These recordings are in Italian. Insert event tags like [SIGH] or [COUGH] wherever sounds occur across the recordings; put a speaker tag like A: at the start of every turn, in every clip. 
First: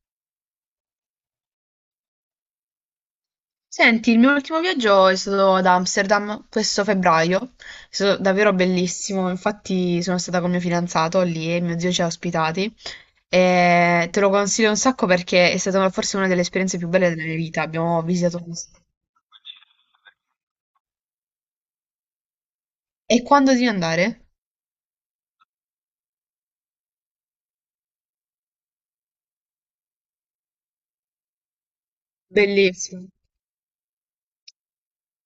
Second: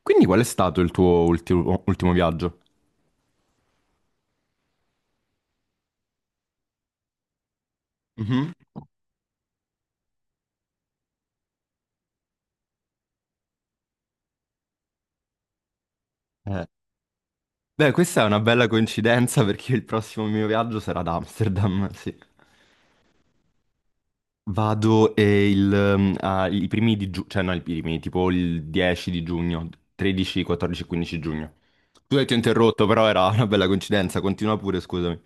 A: Quindi qual è stato il tuo ultimo viaggio?
B: Senti, il mio ultimo viaggio è stato ad Amsterdam questo febbraio, è stato
A: Mhm.
B: davvero bellissimo, infatti sono stata con mio fidanzato lì e mio zio ci ha ospitati e te lo consiglio un sacco perché è stata forse una delle
A: Eh.
B: esperienze più belle della mia vita,
A: Beh,
B: abbiamo
A: questa è una
B: visitato...
A: bella coincidenza perché il prossimo mio viaggio sarà ad Amsterdam, [LAUGHS] sì.
B: E quando devi andare?
A: Vado il, i primi di giugno, cioè no, i primi, tipo il 10 di giugno, 13, 14, 15 giugno. Tu ti ho interrotto, però
B: Bellissimo.
A: era una bella coincidenza, continua pure, scusami.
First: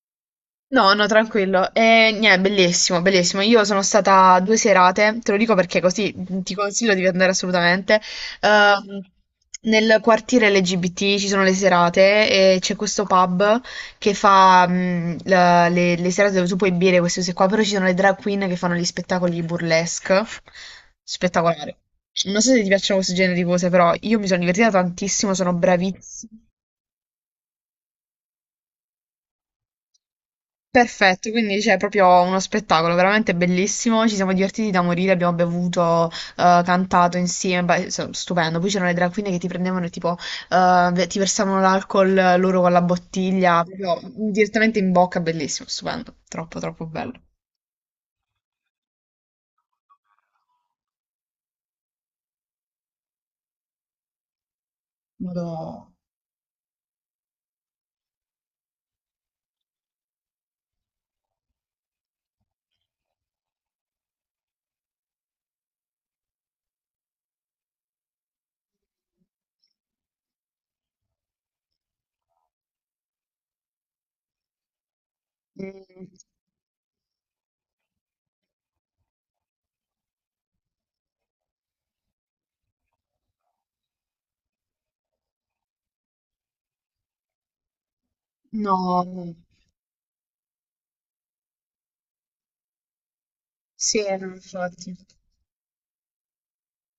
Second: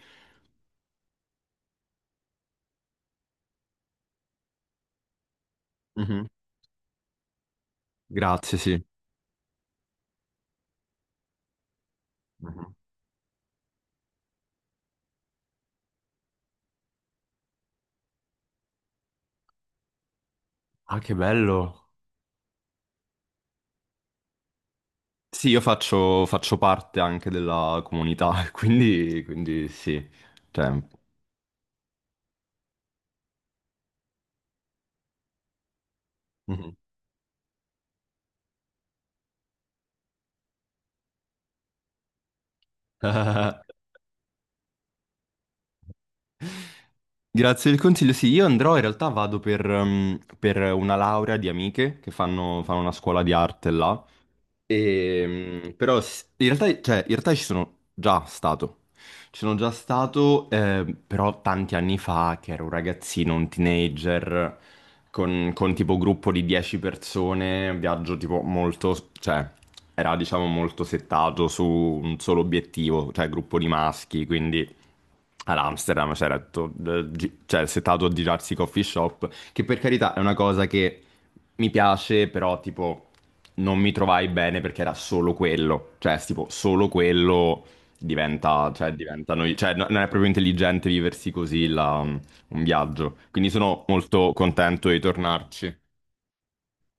B: No, no, tranquillo. E niente, bellissimo, bellissimo. Io sono stata due serate, te lo dico perché così
A: Mhm.
B: ti consiglio di andare assolutamente.
A: Grazie, sì.
B: Ehm, Nel quartiere LGBT ci sono le serate e
A: Mhm.
B: c'è questo pub che fa le serate dove tu puoi bere queste cose qua, però ci sono le drag queen che fanno gli spettacoli burlesque.
A: Ah, che
B: Spettacolare.
A: bello.
B: Non so se ti piacciono questo genere di cose, però io mi sono divertita tantissimo,
A: Sì,
B: sono
A: io faccio,
B: bravissima.
A: faccio parte anche della comunità, [LAUGHS] quindi, quindi sì. Cioè,
B: Perfetto, quindi c'è proprio uno spettacolo veramente bellissimo, ci siamo divertiti da morire, abbiamo bevuto,
A: Mhm.
B: cantato insieme, beh, so- stupendo. Poi c'erano le drag queen che ti prendevano e tipo ti versavano l'alcol loro con la bottiglia,
A: [LAUGHS]
B: proprio direttamente in bocca, bellissimo, stupendo, troppo troppo bello.
A: Grazie del consiglio. Sì, io andrò, in realtà vado per una laurea di amiche che fanno una scuola di arte là.
B: Vado...
A: Però in realtà, cioè, in realtà ci sono già stato. Ci sono già stato, però tanti anni fa, che ero un ragazzino, un teenager, con tipo gruppo di 10 persone, un viaggio tipo molto, cioè, era diciamo molto settato su un solo obiettivo, cioè gruppo di maschi, quindi ad
B: Mm.
A: Amsterdam c'era tutto, cioè, settato a girarsi i coffee shop, che per carità è una cosa che mi piace, però tipo non mi trovai bene perché era solo quello, cioè tipo solo quello diventa, cioè,
B: No, no.
A: cioè, non è proprio intelligente viversi così un viaggio, quindi sono
B: Sì, no,
A: molto contento
B: infatti.
A: di tornarci.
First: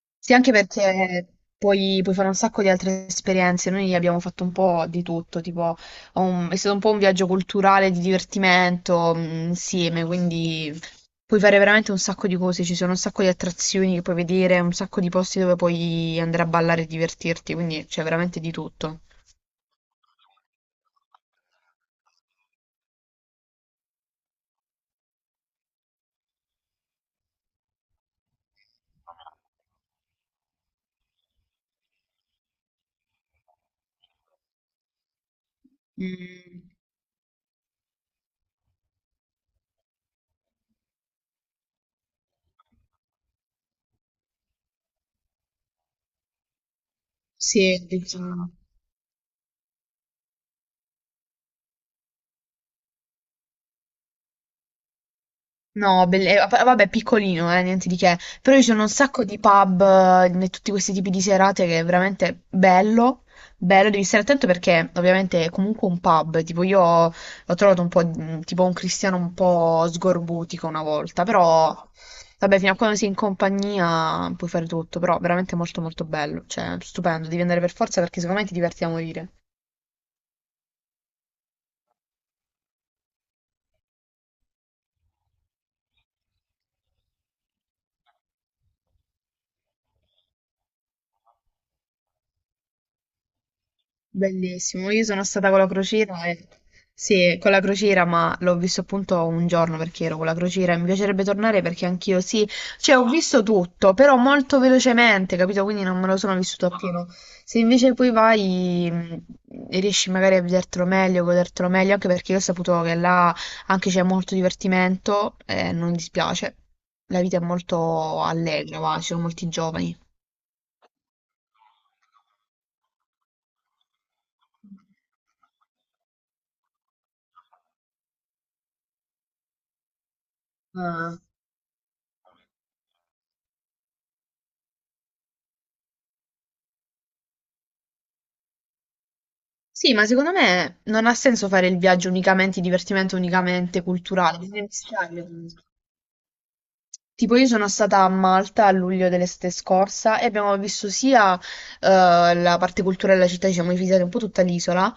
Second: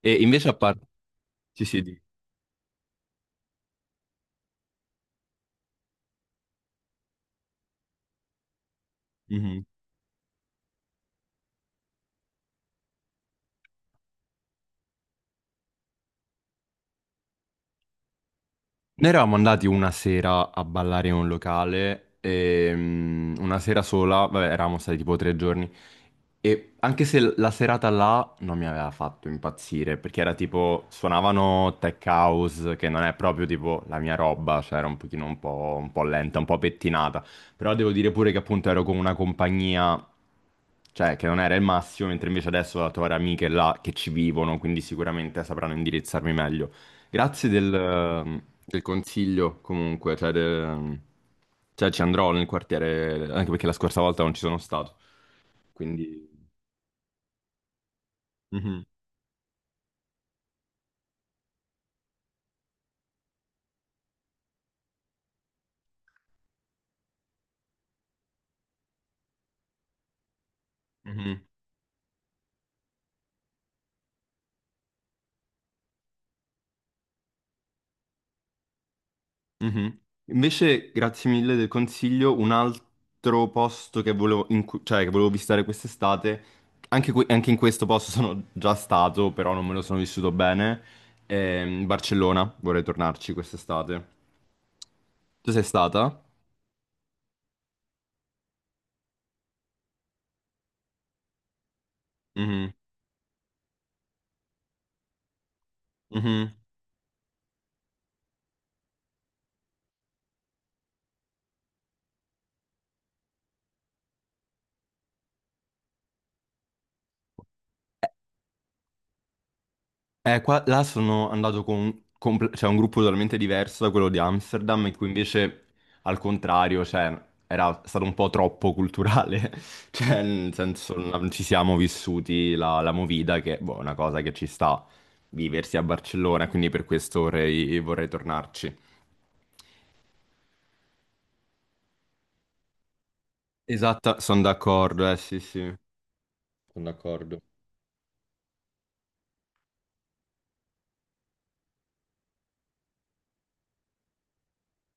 A: E
B: Sì,
A: invece
B: anche
A: a parte...
B: perché
A: Sì, sì,
B: puoi fare un sacco di altre esperienze. Noi abbiamo fatto un po' di tutto, tipo, un- è stato un po' un viaggio culturale di divertimento,
A: di...
B: insieme, quindi puoi fare veramente un sacco di cose. Ci sono un sacco di attrazioni che puoi vedere, un sacco di posti dove puoi andare a ballare e divertirti, quindi c'è veramente di tutto.
A: Noi eravamo andati una sera a ballare in un locale, e, una sera sola, vabbè, eravamo stati tipo tre giorni, e anche se la serata là non mi aveva fatto impazzire, perché era tipo, suonavano tech house, che non è proprio tipo la mia roba, cioè era un pochino un po' lenta, un po'
B: Mm,
A: pettinata, però devo dire pure che appunto ero con una compagnia, cioè che non era il massimo, mentre invece adesso ho la tua amiche là che ci vivono, quindi sicuramente sapranno indirizzarmi meglio. Grazie del,
B: sì, diciamo.
A: del consiglio comunque, cioè, del- cioè, ci andrò nel quartiere, anche perché la scorsa volta non ci sono stato,
B: No,
A: quindi...
B: belle- va- vabbè, piccolino, niente di che. Però ci sono
A: Mhm,
B: un sacco di pub e tutti questi tipi di serate che è veramente bello. Bello, devi stare attento perché ovviamente è comunque un pub. Tipo, io l'ho trovato un po' tipo un cristiano un po' sgorbutico una volta.
A: mhm,
B: Però, vabbè, fino a quando sei in compagnia puoi fare tutto. Però veramente molto molto bello. Cioè, stupendo, devi andare per forza perché secondo me ti diverti a morire.
A: mhm. Invece, grazie mille del consiglio, un altro posto che volevo, in cui- cioè, che volevo visitare quest'estate, anche, anche in questo posto sono già stato, però non me lo sono vissuto bene, Barcellona, vorrei tornarci quest'estate.
B: Bellissimo, io sono stata
A: Tu
B: con
A: sei
B: la
A: stata?
B: crociera e... Sì, con la crociera, ma l'ho visto appunto un giorno perché ero con la crociera e mi piacerebbe tornare perché anch'io sì,
A: Mhm,
B: cioè ho visto tutto, però molto velocemente, capito? Quindi non me lo sono
A: mhm.
B: vissuto appieno. Se invece poi vai e riesci magari a vedertelo meglio, godertelo meglio, anche perché io ho saputo che là anche c'è molto divertimento e non dispiace. La vita è molto allegra, va, ci sono molti giovani.
A: Qua, là sono andato con, cioè, un gruppo totalmente diverso da quello di Amsterdam, in cui invece, al contrario, cioè, era stato un po' troppo culturale, [LAUGHS] cioè, nel senso,
B: Ah.
A: non ci siamo vissuti la movida, che boh, è una cosa che ci sta viversi a Barcellona, quindi per questo vorrei tornarci.
B: Sì, ma secondo me non ha senso fare il viaggio unicamente divertimento, unicamente
A: Esatto,
B: culturale,
A: sono
B: bisogna
A: d'accordo,
B: mischiarle
A: sì,
B: comunque.
A: sì, sono
B: Tipo
A: d'accordo.
B: io sono stata a Malta a luglio dell'estate scorsa e abbiamo visto sia la parte culturale della città, ci siamo visitati un po' tutta l'isola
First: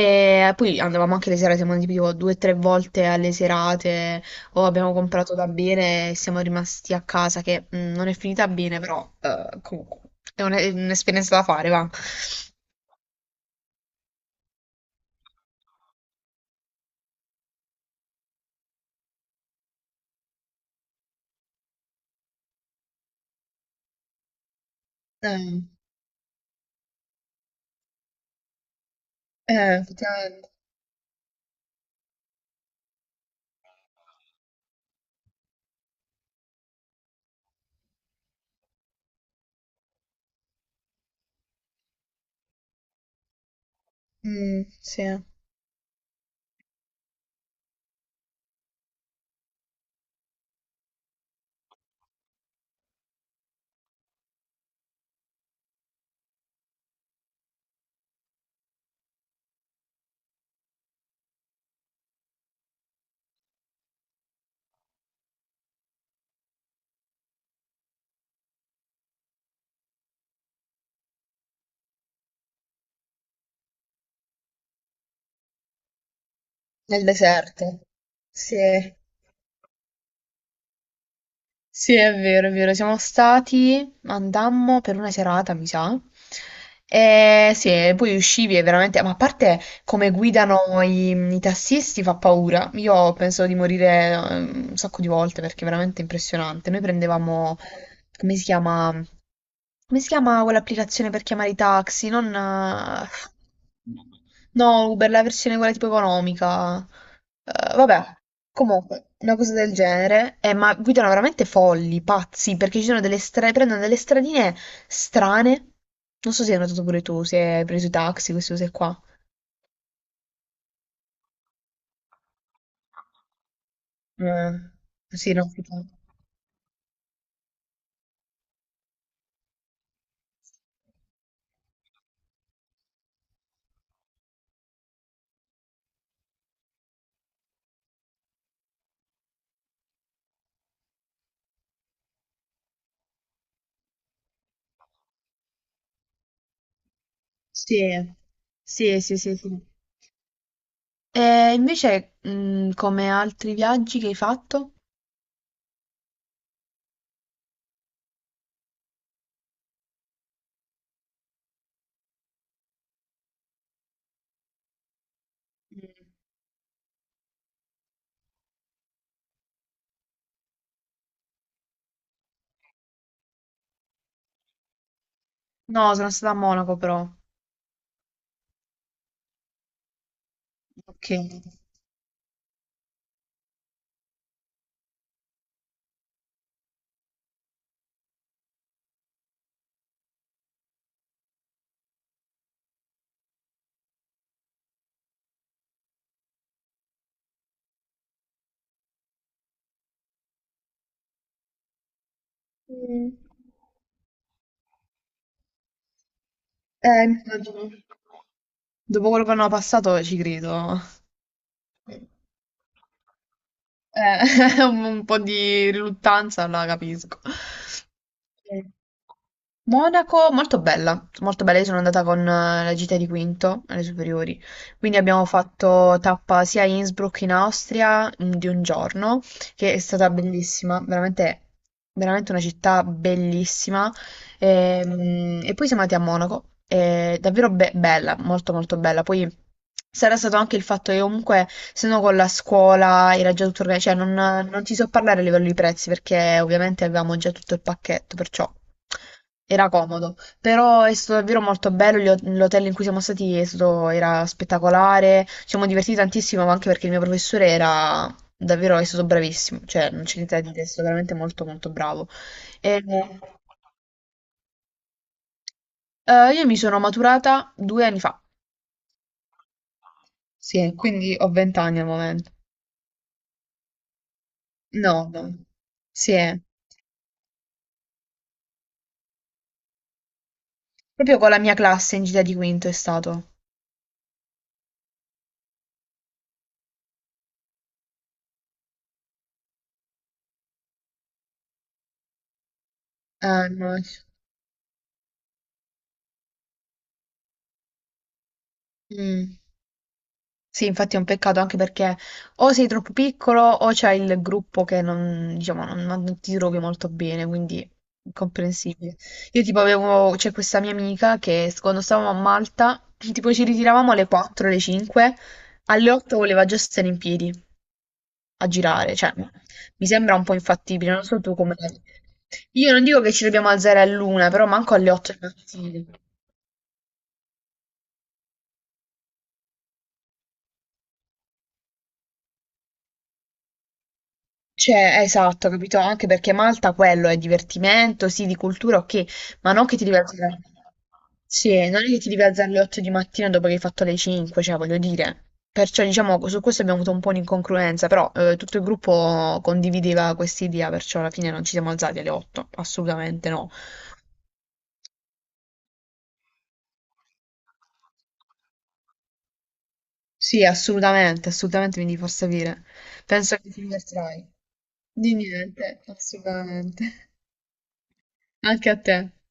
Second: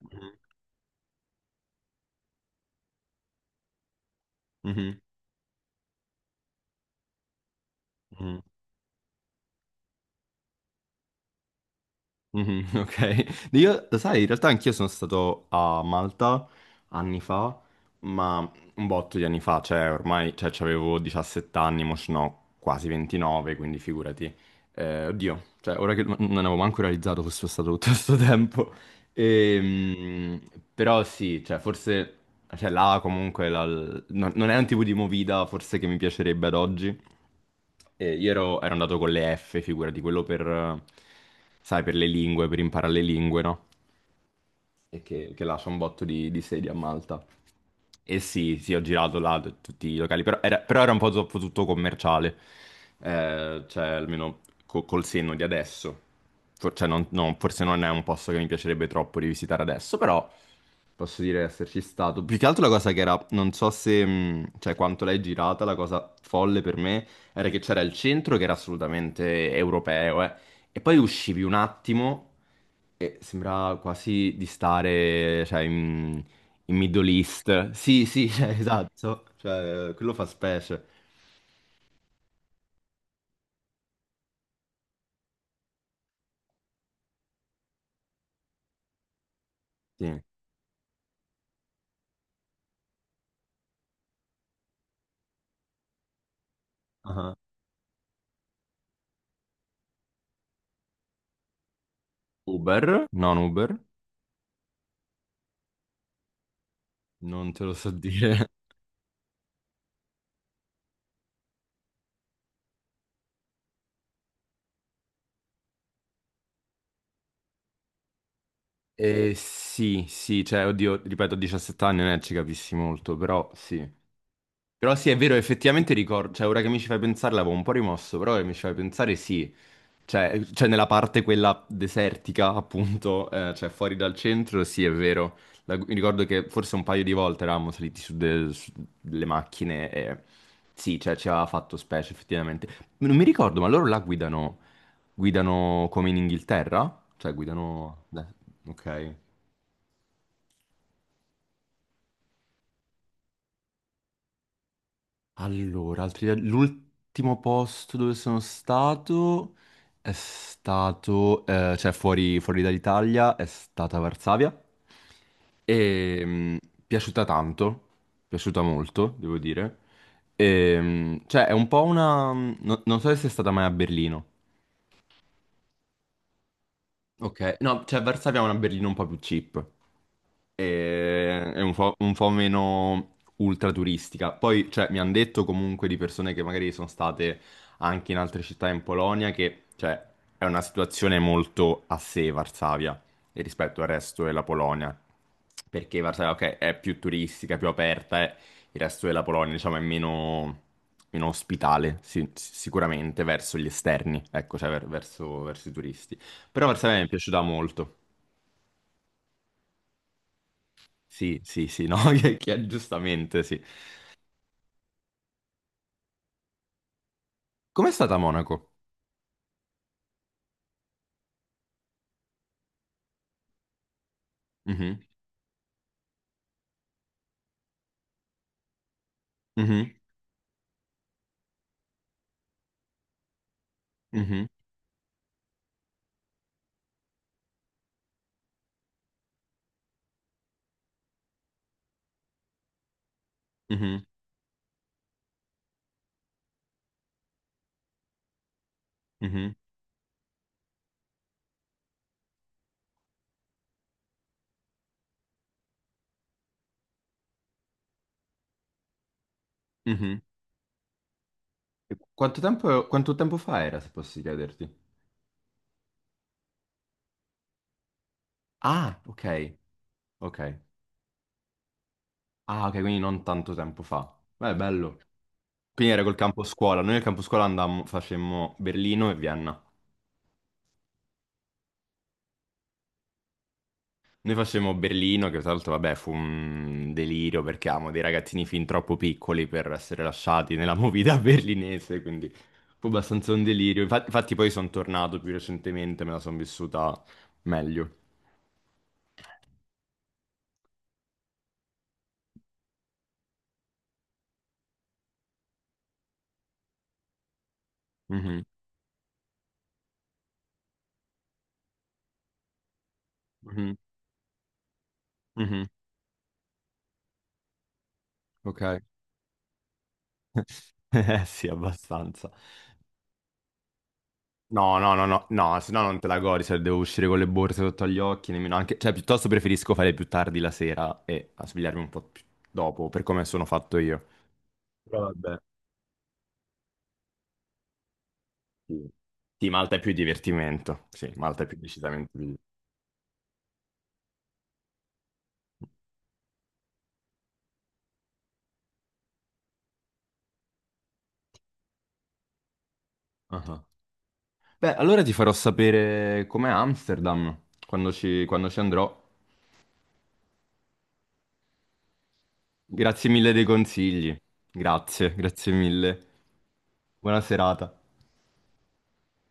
A: Mhm,
B: poi andavamo anche le serate, siamo andati tipo due o tre volte alle serate o abbiamo
A: mhm,
B: comprato da bere e siamo rimasti a casa che non è
A: mhm.
B: finita bene, però comunque è un- è un'esperienza da fare, va.
A: Mhm, [LAUGHS] ok, io, lo sai, in realtà anch'io sono stato a Malta anni fa, ma un botto di anni fa, cioè ormai, cioè avevo 17 anni, mo sono quasi 29, quindi figurati. Oddio,
B: Eh,
A: cioè ora che non avevo manco realizzato che fosse stato tutto questo [LAUGHS] tempo, Ehm,
B: effettivamente.
A: però sì, cioè forse cioè, là comunque la- non è un tipo di movida forse che mi piacerebbe ad oggi. E ero andato con le F, figurati, quello per, sai, per le lingue, per imparare le lingue, no? E
B: Sì.
A: che lascia un botto di sedi a Malta. E sì, sì, ho girato là tutti i locali, però era un po' troppo tutto commerciale, eh, cioè almeno col senno di adesso. Cioè, forse non è un posto che mi piacerebbe troppo rivisitare adesso, però posso dire di esserci stato. Più che altro la cosa che era, non so se, cioè quanto l'hai girata, la cosa folle per me era che c'era il centro che era assolutamente europeo, eh. E poi uscivi un attimo e sembrava quasi di stare, cioè, in, in
B: Nel
A: Middle East.
B: deserto.
A: Sì, sì, [LAUGHS] cioè,
B: Sì,
A: esatto. Cioè, quello fa specie.
B: sì, è vero, è vero. Siamo stati, andammo per una serata, mi sa. E sì, e poi uscivi e veramente, ma a parte come
A: Sì.
B: guidano i tassisti fa paura. Io penso di morire un sacco di volte perché è veramente impressionante. Noi
A: Ah.
B: prendevamo, come si chiama? Come si chiama quell'applicazione per chiamare i taxi? Non...
A: Uber? Non Uber?
B: no, Uber, la versione quella tipo economica.
A: Non te lo so
B: Vabbè,
A: dire. [LAUGHS]
B: comunque, una cosa del genere. Ma guidano veramente folli, pazzi, perché ci sono delle stra- prendono delle stradine strane. Non so se hai notato pure tu, se hai preso i taxi, queste cose qua.
A: Sì, sì, cioè, oddio, ripeto, a 17 anni non è che ci capissi molto, però sì.
B: Eh,
A: Però sì, è
B: sì,
A: vero,
B: no. Tipo...
A: effettivamente ricordo, cioè, ora che mi ci fai pensare l'avevo un po' rimosso, però ora che mi ci fai pensare sì. Cioè, nella parte quella desertica, appunto, cioè fuori dal centro, sì, è vero. La- mi ricordo che forse un paio di volte eravamo saliti su, su delle macchine e sì, cioè ci aveva fatto specie, effettivamente. Non mi ricordo, ma loro la guidano come in Inghilterra? Cioè, guidano...
B: Sì,
A: beh,
B: sì,
A: ok.
B: sì, sì, sì. E invece, come altri viaggi che hai fatto?
A: Allora, altri viaggi- l'ultimo posto dove sono stato è stato, cioè fuori dall'Italia, è stata Varsavia. E piaciuta tanto, piaciuta molto, devo dire. E, cioè, è un po' una... non so se è stata mai a Berlino.
B: No, sono stata a Monaco però.
A: Ok, no, cioè Varsavia è una berlina un po' più cheap.
B: Ok. Eh.
A: È un po' meno ultra turistica. Poi, cioè, mi hanno detto comunque di persone che magari sono state anche in altre città in Polonia che, cioè, è una situazione molto a sé Varsavia e rispetto al resto della Polonia. Perché Varsavia, ok, è più turistica, più aperta, e il resto della Polonia, diciamo, è meno, meno ospitale, sì,
B: Mm.
A: sicuramente verso gli esterni, ecco, cioè verso verso i turisti. Però per sé mi è piaciuta
B: Immagino.
A: molto.
B: Dopo quello che hanno passato ci credo.
A: Sì, sì, sì, no,
B: Eh,
A: [LAUGHS] che- giustamente, sì.
B: [LAUGHS] un po' di riluttanza la capisco.
A: Com'è stata a
B: Eh,
A: Monaco?
B: Monaco, molto bella, molto bella. Io sono andata con la gita di quinto alle superiori, quindi
A: Mhm,
B: abbiamo fatto tappa sia a Innsbruck in Austria di un giorno, che è
A: mhm,
B: stata bellissima, veramente, veramente una città bellissima.
A: mhm,
B: E, e poi siamo andati a Monaco, è davvero be- bella, molto molto bella. Poi sarà stato anche il fatto che comunque, se no con la scuola era già tutto organizzato,
A: mhm,
B: cioè non ti so parlare a livello di prezzi perché ovviamente avevamo già tutto il pacchetto, perciò
A: mhm,
B: era comodo. Però è stato davvero molto bello, gli ho- l'hotel in cui siamo stati è stato- era spettacolare, ci siamo divertiti tantissimo ma anche perché il mio professore era davvero, è stato bravissimo, cioè non c'è
A: mhm.
B: niente da dire, è stato veramente molto molto
A: E
B: bravo. E...
A: Quanto tempo fa era, se posso chiederti?
B: Io mi sono maturata due anni fa.
A: Ah, ok, ok.
B: Sì, quindi ho 20 anni al momento.
A: Ah, ok, quindi non tanto tempo fa. Beh, bello.
B: No, no.
A: Quindi era
B: Sì,
A: col campo scuola. Noi al campo scuola andammo, facemmo Berlino e Vienna.
B: proprio con la mia classe in gita di quinto è stato.
A: Noi facevamo Berlino, che tra l'altro, vabbè, fu un delirio perché avevamo dei ragazzini fin troppo piccoli per essere lasciati nella movida [LAUGHS] berlinese, quindi fu abbastanza un
B: No.
A: delirio. Infatti, poi sono tornato più recentemente, me la sono vissuta meglio.
B: Mm. Sì, infatti è un peccato anche perché o sei troppo piccolo o c'è il gruppo che non, diciamo, non, non ti trovi molto bene, quindi
A: Mhm,
B: incomprensibile. Io tipo avevo, c'è questa mia amica che quando stavamo a Malta, tipo ci
A: mhm,
B: ritiravamo alle 4, alle 5,
A: mhm,
B: alle 8 voleva già stare in piedi, a
A: Ok. [LAUGHS]
B: girare, cioè mi sembra un po' infattibile, non so tu
A: Sì,
B: come la vedi.
A: abbastanza.
B: Io non dico che ci dobbiamo alzare all'una, però manco
A: No,
B: alle
A: no, no,
B: 8
A: no,
B: del
A: no, se no
B: mattino.
A: non te la godi, se devo uscire con le borse sotto agli occhi, nemmeno anche... Cioè, piuttosto preferisco fare più tardi la sera e a svegliarmi un po' più dopo, per come sono fatto io.
B: Cioè,
A: Però vabbè.
B: esatto, capito? Anche perché Malta quello è divertimento, sì, di cultura,
A: Sì,
B: ok,
A: Sì,
B: ma non
A: Malta
B: che
A: è
B: ti
A: più
B: devi alzare.
A: divertimento. Sì, Malta è più
B: Sì, non è che ti
A: decisamente
B: devi
A: più...
B: alzare alle 8 di mattina dopo che hai fatto le 5, cioè, voglio dire. Perciò, diciamo, su questo abbiamo avuto un po' un'incongruenza, però tutto il gruppo condivideva questa idea, perciò alla fine non ci siamo alzati alle 8, assolutamente no.
A: Ah. Beh, allora ti farò sapere com'è Amsterdam quando ci andrò.
B: Sì, assolutamente, assolutamente mi devi far sapere.
A: Grazie mille
B: Penso
A: dei
B: che ti
A: consigli.
B: divertirai. Di
A: Grazie, grazie
B: niente,
A: mille.
B: assolutamente.
A: Buona serata.
B: [LAUGHS] Anche a te.